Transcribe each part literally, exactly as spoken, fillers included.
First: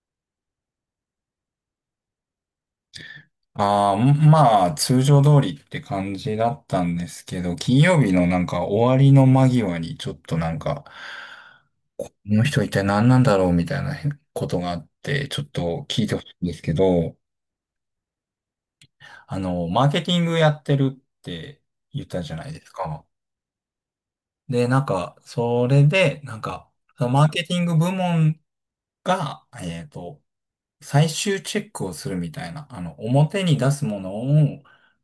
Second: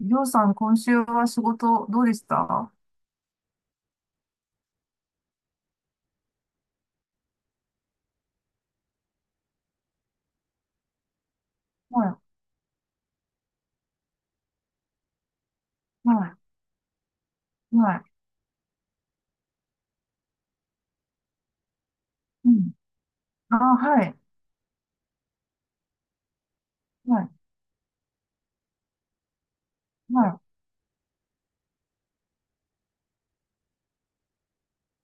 りょうさん、今週は仕事どうでした？はああ、まあ、通常通りって感じだったんですけど、金曜日のなんか終わりの間際にちょっとなんか、こい、の人一体何なんだろうみたいなことがあって、ちょっと聞いてほしはいんですけど、い、はあの、マーケティングやってるって言ったじゃない。ういですん。か。あ、はい、で、なんか、それで、なんか、そのはマーい、ケティング部門が、えっはと、い、最終チェックをするみたいな、あの、表に出すものを、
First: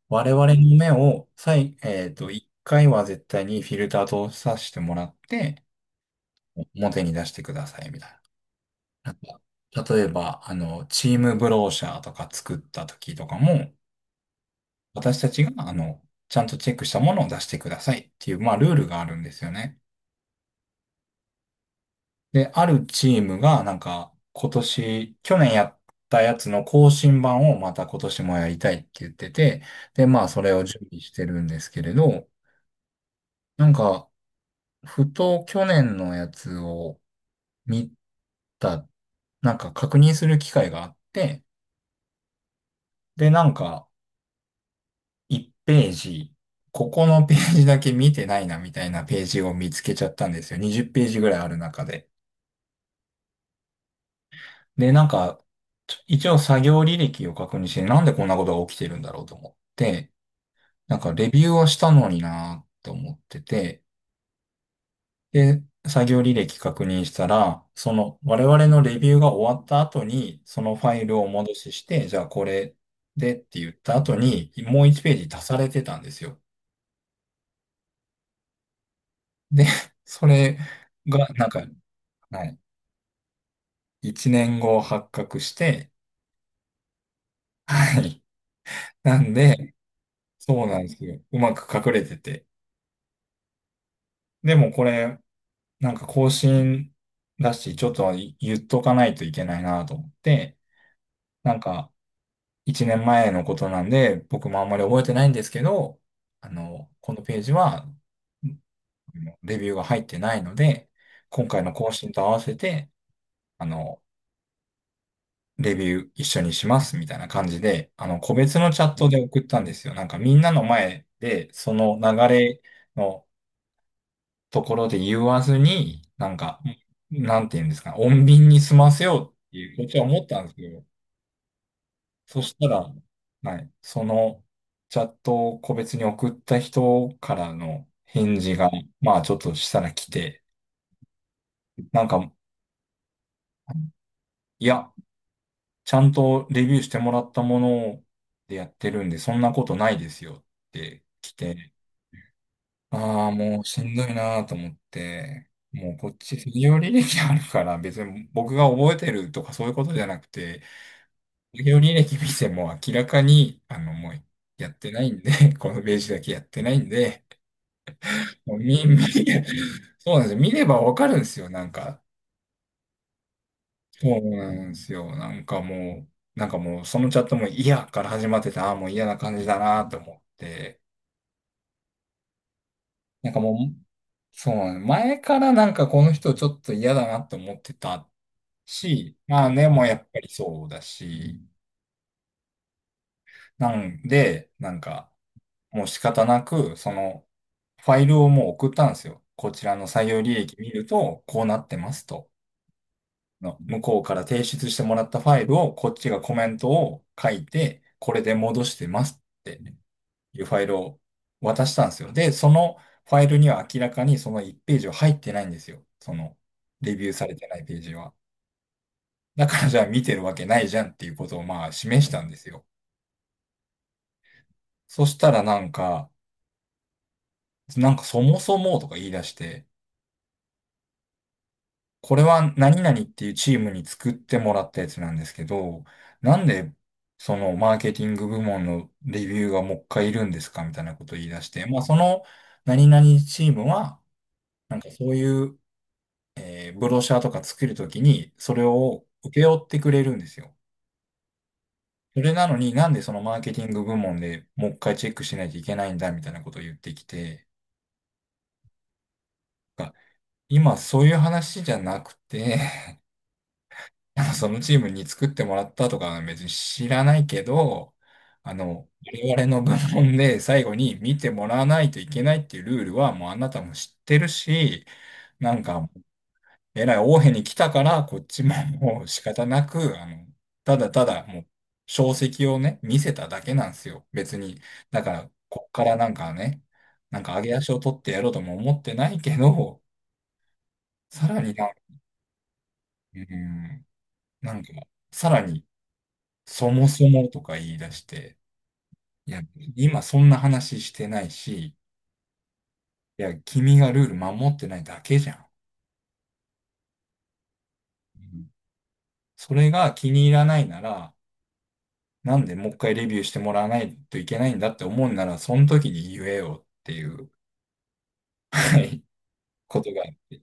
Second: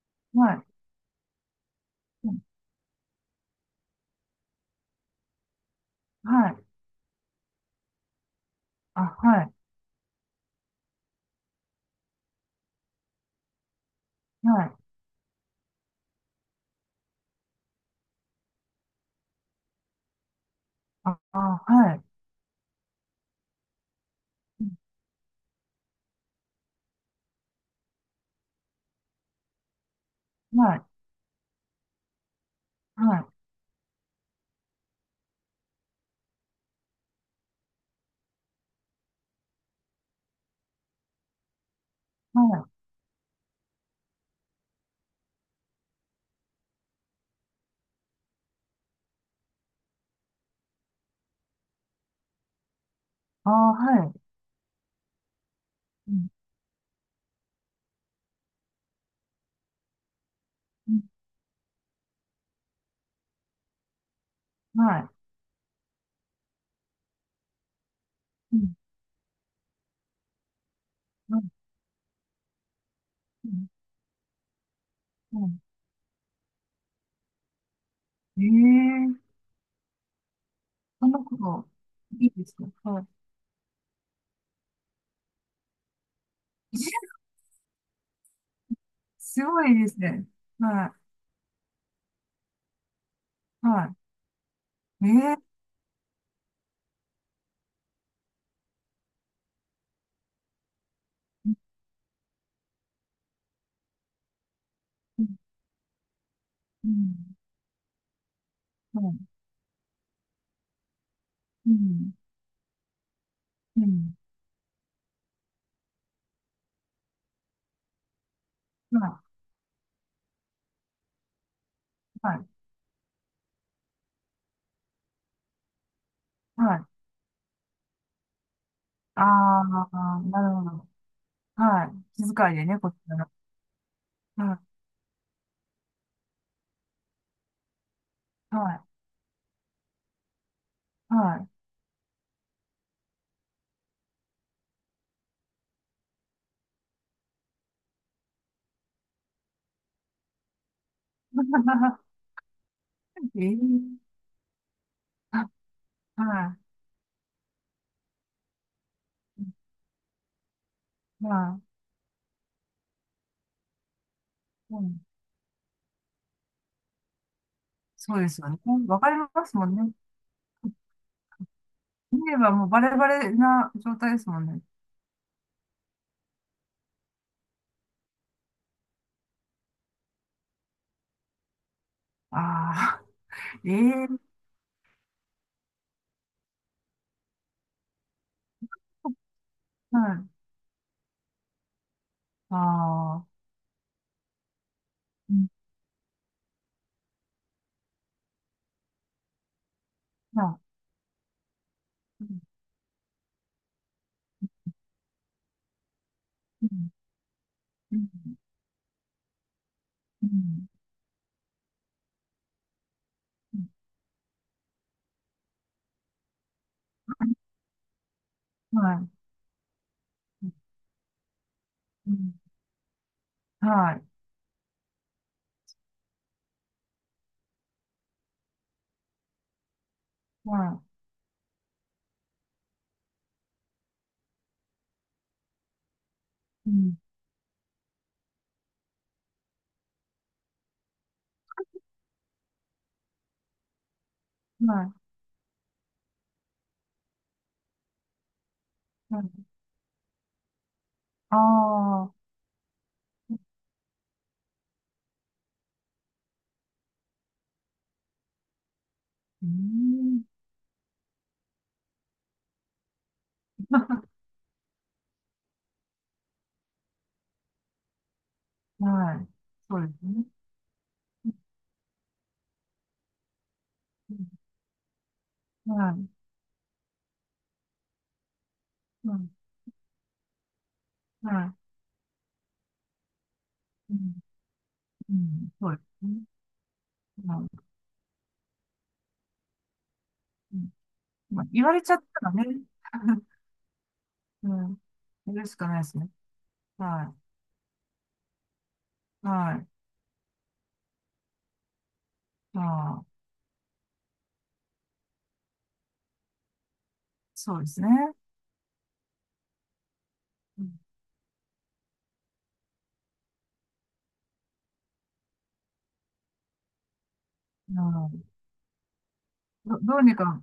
我は々い、の目を、最、えっうと、ん。一回は絶対にフィルターとさせてもらって、はい、表に出してください、みたいあ、な。なはい、んか、例えば、あの、チームブローシャーとか作った時とかも、はい、私たちが、あの、ちゃんとチェックしたものを出してくださいっていう、まあ、ルールがあるんですよね。あ、あ、はい、で、あるチームが、なんか、今うん。年、去年やったやつの更新版をまた今年もやりたいって言ってて、で、まあ、それをは準い、備してるんですけれど、はい、なんか、ふと去年のやつを見た、なんか確認する機会があって、はい、で、なんか、いちページ、ここのページだけ見てないなみたいなページを見つけちゃったんですよ。にじゅうページぐらいある中で。あ、はい、で、なんか、ちょう一ん、応作業履歴を確認して、なんでこんなことが起きてるんだろうと思って、うなんん。かレビューはしたのになーって思ってて、はい、で、作業履歴確認したら、その我う々ん、のレビューが終わった後に、そのファイルをおうん、戻しして、じゃあこれでっうてん。言った後に、もういちページう足さん。れてたんですよ。ええ。で、それそんなが、こなんか、と、いいはですい、か？はい。いちねんご発覚して、はい。なんすごで、いですね。そうなんではすよ。うまく隠れてて。い、はでもこれ、い。ええ。なんか更新だし、ちょっと言っとかないといけないなと思って、なうんかいちねんまえのことなんで、僕もあんまり覚えてん、ないんですけど、あうの、このん、ページは、うん、レビューが入ってないので、今回うの更新ん、と合わせて、あうの、ん。レビュー一緒にしますみたいな感じで、あの、個別のチャットでは送ったんですよ。なんかみんなの前で、その流い、はい、れのところで言わずに、なんか、はい。なんて言うんですか、穏便に済ませあようっていうこっちはあ、思ったなんでするほけど、ど。はい。気そ遣しいでたね、こら、っちから。はい、そのはチャットを個別に送った人からの返事い。が、はい。まあちょっとしたら来て、はい。なんか、いや、ちゃんとレビューしてもらったものでやってるんで、そんなことないですよって来て、ああ、もうしんどいええ。なと思って、あ、もうこっちは企業履歴あるから、別に僕が覚えてるとかそういうことじゃなくて、い。は企業履歴見ても明らかに、あの、もうやっい。うてん。ないんで、このページだけやってないんで、そうですよもうね。見、見、わかりますもんね。そうなんですよ。見ればわかるんですよ、なんか。見ればもうバレバレな状態そでうすもんなね。んですよ。なんかもう、なんかもうそのチャットも嫌から始まってた、ああ、もう嫌な感じだなと思って、ああ。なんかも えう、え。そう前からなんかこの人ちょっと嫌だなって思ってたし、まあね、もうやっはぱい。りそうだし、ああ、なんで、なんか、うん。もう仕方なく、その、ファイルをもう送ったんですよ。こちらの採用履歴は見ると、こうなってますい。うと。ん。の向こうから提出してもらったファイルを、こっちがコメンうトん。を書いて、これで戻してますってういうファイん。ルを渡したんですよ。で、そのファイルにはう明らかにそのいちページは入ってないんですよ。その、レビューされてないページは。ん。はだからじゃあ見てるわけい。ないじゃんっていうことをまあ示しうたんん。ですよ。はい。そしたらなんか、なんかそもそもとか言い出して、はこれは何々っていうチームに作ってもらったやつなんですけど、なんい。でうん。そのマーケティング部門のレビューがもう一回いるんですかみたいなことを言い出して、まあその何々チームは、なんはかい。そういう、えーブロシャーとか作るときに、それをは請い。け負ってくれるんですよ。ああ、それなのになんでそのマーケティング部門でもう一回チェックしないといけないんだみたいなことを言ってきて、うがん。今そういう話じゃなくてなんかそのチームに作ってもらったとかは別に知らないけど、あの、はい。我々の部そうです門ね。で最後に見てもらわないといけないっていうルールはもうあなたも知っうてるん。し、なんか、はえらい大変に来たから、こっちももうい。は仕方い。なく、あの、ただただもう、は証跡をね、見せただけなんですい。うよ。ん。別に。だかうら、ん。こっそうでからすなんね。かね、なんか上はげい。足を取ってやろうとも思ってないけど、うん。さらまあ、に言な、われちゃったらね、うん、うなんか、ん。さやらるしにかないですね。そもそはもとか言い出して、い。いや、はい。今そんな話してないし、まあ、いや、君がルール守ってないだけじゃん。そうですね。うん、それが気に入らなういん。なら、なんでもう一回レビューしてもらわないといけないんだって思うなら、その時に言えよっていううん。はいど、ことどが、うにか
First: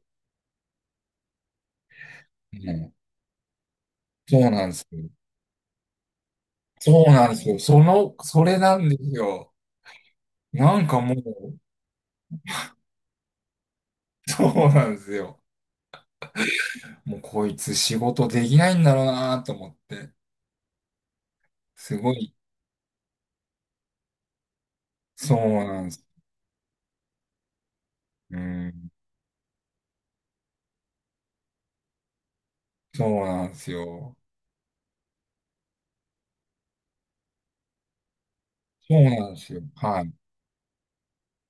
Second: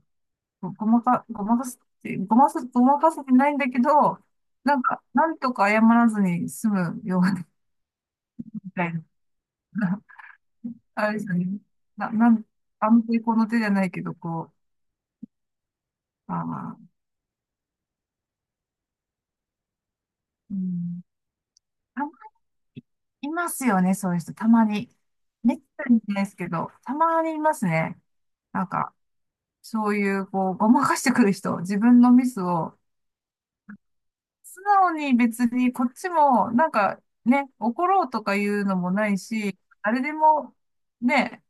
ご、ごまか、ごまかすって、ごまうかす、ごん、まかせてないんだけど、そうなんでなんすか、よ。なんとか謝らずに済そむうようなんでなすよ。その、それみなたんいでな。すよ。なんかあれもですよう、ね。な、なん、安定この手じゃないけど、そこうなんですよ。う、ああ、もうこいつ仕事できないんだろうなと思って、うん。す考ごい、いますよね、そういう人。たまに。そうめっなんたでにいす。ないですけど、たまにいますね。うなんん、か、そういう、こう、ごまかしてくる人、自分のミスを、そうなんですよ。素直に別にこっちも、なんかね、怒ろうとかいうのもそうないなんですし、よ。は誰い。でも、ね、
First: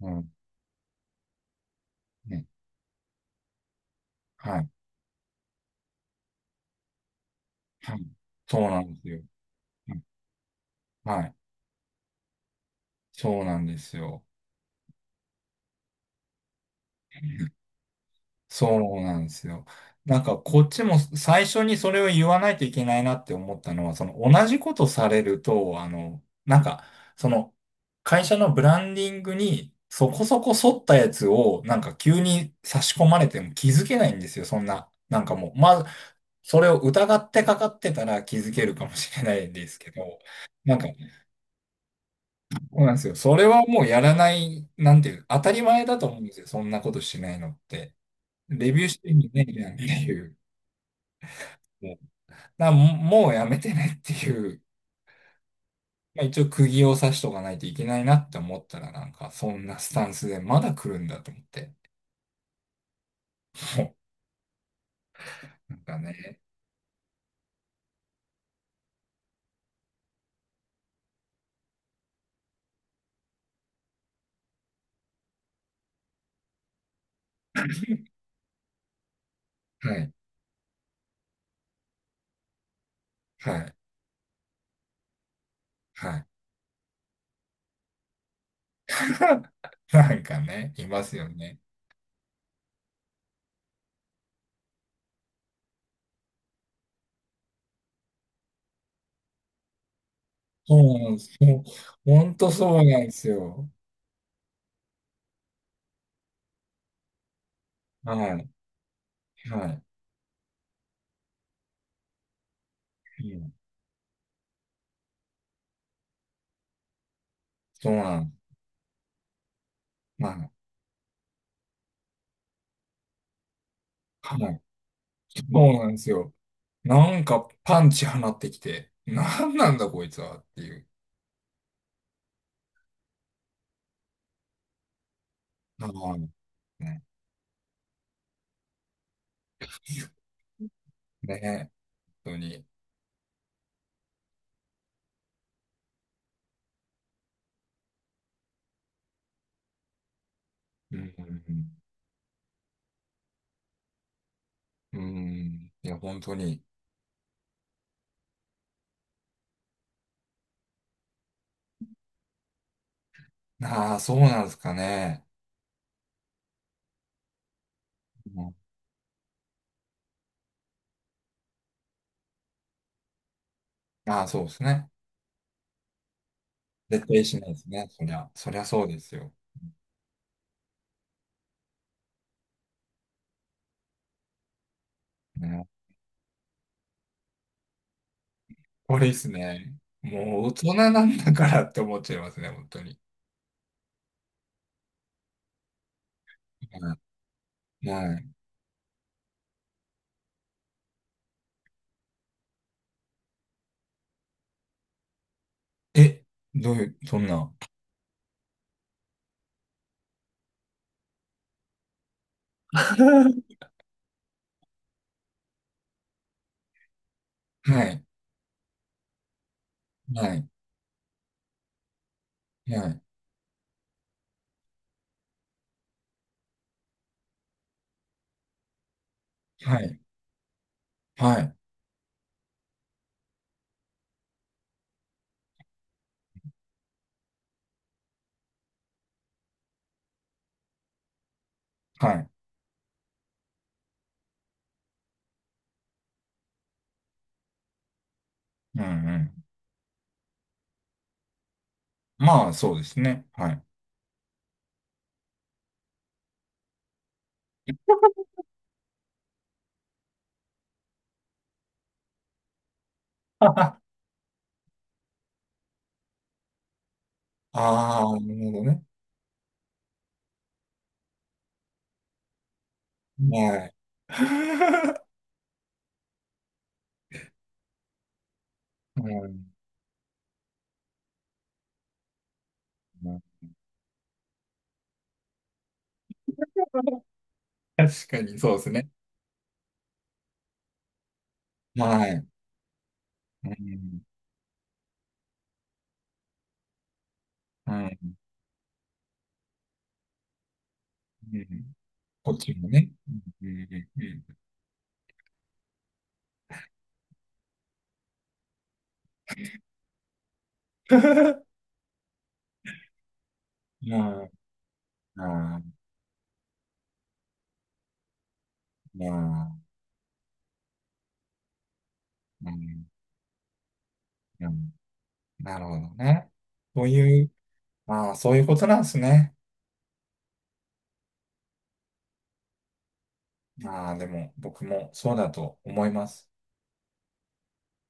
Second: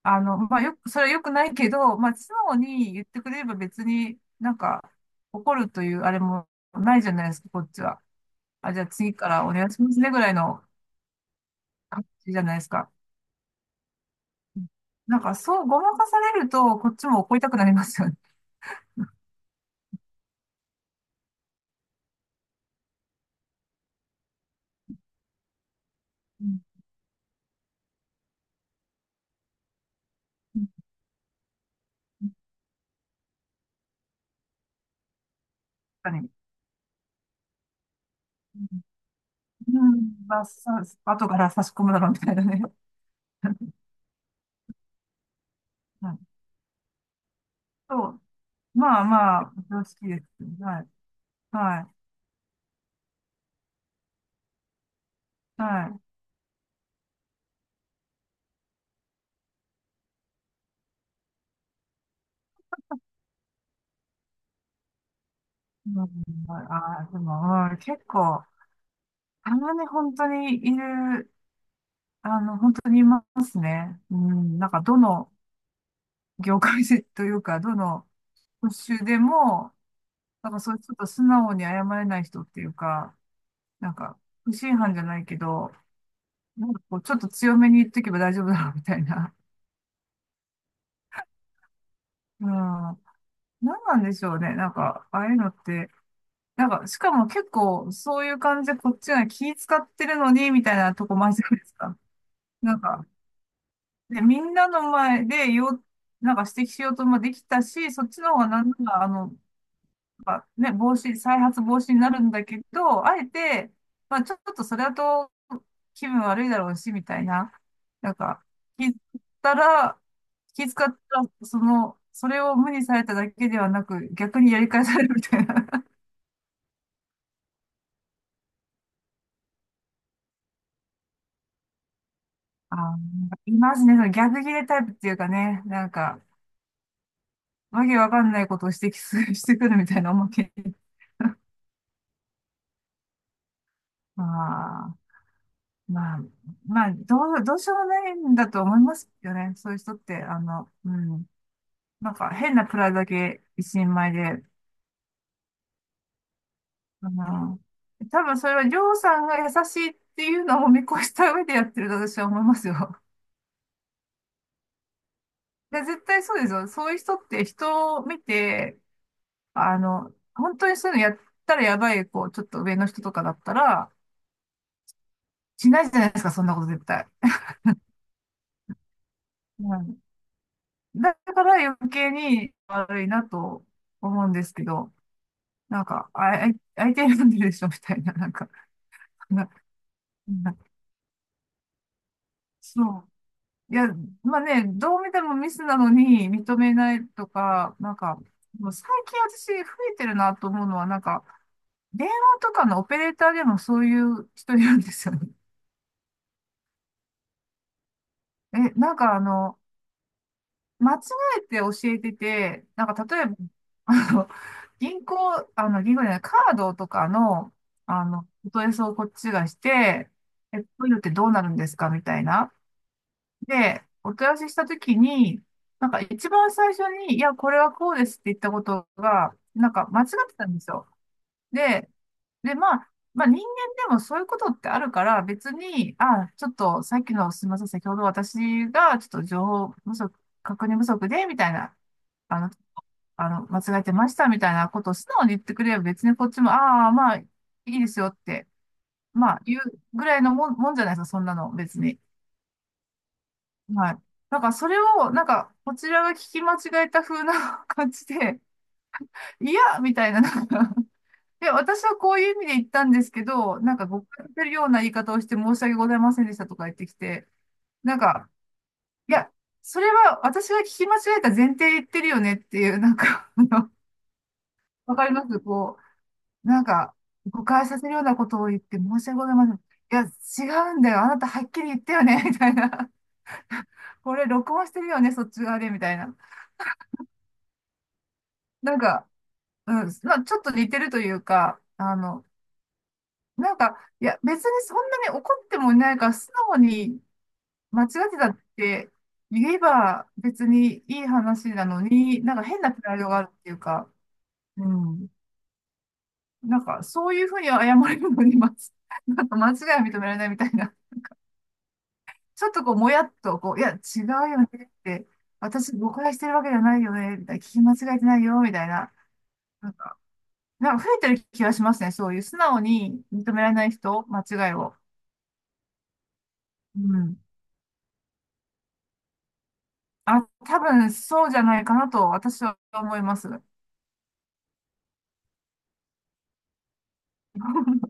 うあん。の、まあ、よく、それは良くないけど、まあ、素ね。直に言ってくれれば別になんはい。か、怒るというあれもないじゃないですか、こっちはは。い。そうあ、じなゃあんです次よ。からお願いしまはすい。ね、ぐらいのはい、感じじゃないですか。そうなんですよ。なんか、そう、ごまかされると、こっちも怒りたくなりますよね。そうなんですよ。なんかこっちも最初にそれを言わないといけないなって思ったのは、その同じことされると、あの、うなん。んか、その会社のブランディングにそこそこうん。沿ったやつをなんか急に差し込まれても気づけないんですよ、そんな。なんかもう、まず、確かに。それを疑ってかかってたら気づけるかもしれないんでうすけん。うん、ど、まあ、なんさ、か、後から差し込むだろうみたいなそね。うなんですよ。それはも うやらない、なんていう、当たり前だとは思うい。んですよ、そんなことしないのって。そう。レビューしまあてみまねえあ、じゃんって常識いです。う。はい。はもう、だからももうやめてねっていう、い。はい。まあ、一応釘を刺しとかないといけないなって思ったら、なんかそんなスタンスでまだ来るんだと思って。もうなんうかん、ね、ああ、でも、うん、結構、たまに本当にいる、あの、本当にいますね。うん、なんか、どの業界でというか、どの職種でも、はい、なんかそういうちょっと素直に謝れない人っていうか、はい、なんか、不審犯じゃないけど、はい。なんかこう、ちょっと強めに言っとけば大丈夫だろうみたいな。なんかね、いますよね。うん。何なんでしょうね。なんか、ああいうのって、なんか、しかも結構、そういう感じでこっちが気使ってるのに、みたそいなうとなんこでもあるす。じゃそないう、ですか。ほんとそなんうなんか、ですよ。で、みんなの前でよ、なんか指摘しようともできたし、そっはちの方い、がなんなら、あの、はい。まあね、防止、再発防止になるんだけど、あえうん、て、まあ、ちょっとそれだと気分悪いだろうし、みたいな。そうなんなん、か、気づったら、ま気遣ったら、その、それを無にされただけではなく、あ、逆はにやい。り返されるみたそいな。う なんですよ。なんかパンチ放ってきて、なんなんだこいつはっていう。あー、なんかいますね。その逆ギレタイプっていうかね、あなんあ、か、ね、わけわかんないことを指摘する、してくるみたいなおまけに。ね、本当に。まあ、まあ、まあ、どう、どうしようもないんだと思いますよね。そういう人って、あの、ううん、うん。ん、なんか変なプライドだけ一人前で、うん、うん、いや、本当に。あの、多分それはりょうさんが優しいっていうのを見越した上でやってると私は思いますよ。ああ、そうなんですかね。で、絶対そうですよ。そういう人って人を見うん、て、あの、本当にそういうのやったらやばい、こう、ちょっと上の人とかだったら、ああ、そうですね。しないじゃないですか、そんなこと絶絶対。対しないですね。そりゃ、そりゃそうですよ。うん、だから余計に悪いなと思うんですけど、ね、なんか、あ、あい相手選んでるでしょ、みたいな、なんか、これいいです なね。もう大な人なんだからって思っちゃいますね、本当に。そう。いや、まあね、どう見てもミスなのに認めなはいとか、い。なんか、はい、もう最近私増えてるなと思うのは、なんか、電話とかのオペレーターでもそういう人いるんですよね。え、どういう、そんな。え、なんかあの、間違えて教えてて、なんか例えば、は あの、銀行、あの、銀行じゃない、カードとかの、い、あの、お問い合わせをこっちがして、はい、え、こういうのってどうなるんですかみたいな。はい、で、お問い合わせしたときに、なんか一番最初に、いや、これはこうですって言ったことが、なんはかい、間違ってたんですよ。はい、で、で、まあ、まあ人間でもそういうことってあるから、別に、あ、ちょっとさっきの、すみません、先ほど私がちょっと情報不足、確認不足で、みたいな、はい。あの、あの、間違えてました、みたいなことを素直に言ってくれれば、別にこっちも、ああ、まあ、いいですよって、うん、うん。まあ、言うぐらいのもん、もんじゃないですか、そんなの、別に。まあ、そうですね。はい。はい。なんかそれを、なんか、こちらが聞き間違えた風な 感じで、いや、みたいな、なんかで、私はこういう意味で言ったんですけど、なん あか誤解してるような言い方をして申し訳ございませんでしたとか言ってきて、なんあ、か、なるほどね。いや、それは私が聞き間違えた前提で言ってるよねっていう、なんか、あはい。の、わ かりますこう、なんか、誤解させるようなことを言って申うし訳ございまん、せん。いや、違うんだよ。あなたはっきり言ったよね、みたいな。これ録音してるよね、そっち側で、みたいな。確かにそうですなんね。か、うん、まあ、ちょっと似てるというか、あはい。の、うなんか、ん、いや、別にそんなに怒ってもいないから、素直に間は違い。ってたって言えば別にいいう話なん、のに、こなっんかち変もなプね。ライドうがん、あるっうてん、いうか、ううん。なんか、そういうふうに謝れるのに、まつ、なんか間違いは認められないみたいな、ん。ちょっとこう、もやっと、こう、いや、違うまあ、よねって、まあ、私誤解してるわけじゃないよね、みたいな、聞き間違えてないよ、みたいな。まなあ、んか、なんか増えてる気がしますね、そういう素う直ん、に認められない人、間う違いん。を。なるほどね。うそうん。いう、まあ、そういうことなんですね。あ、多分そうじゃないかなと私は思います。まあ、でも、僕もそうだと思います。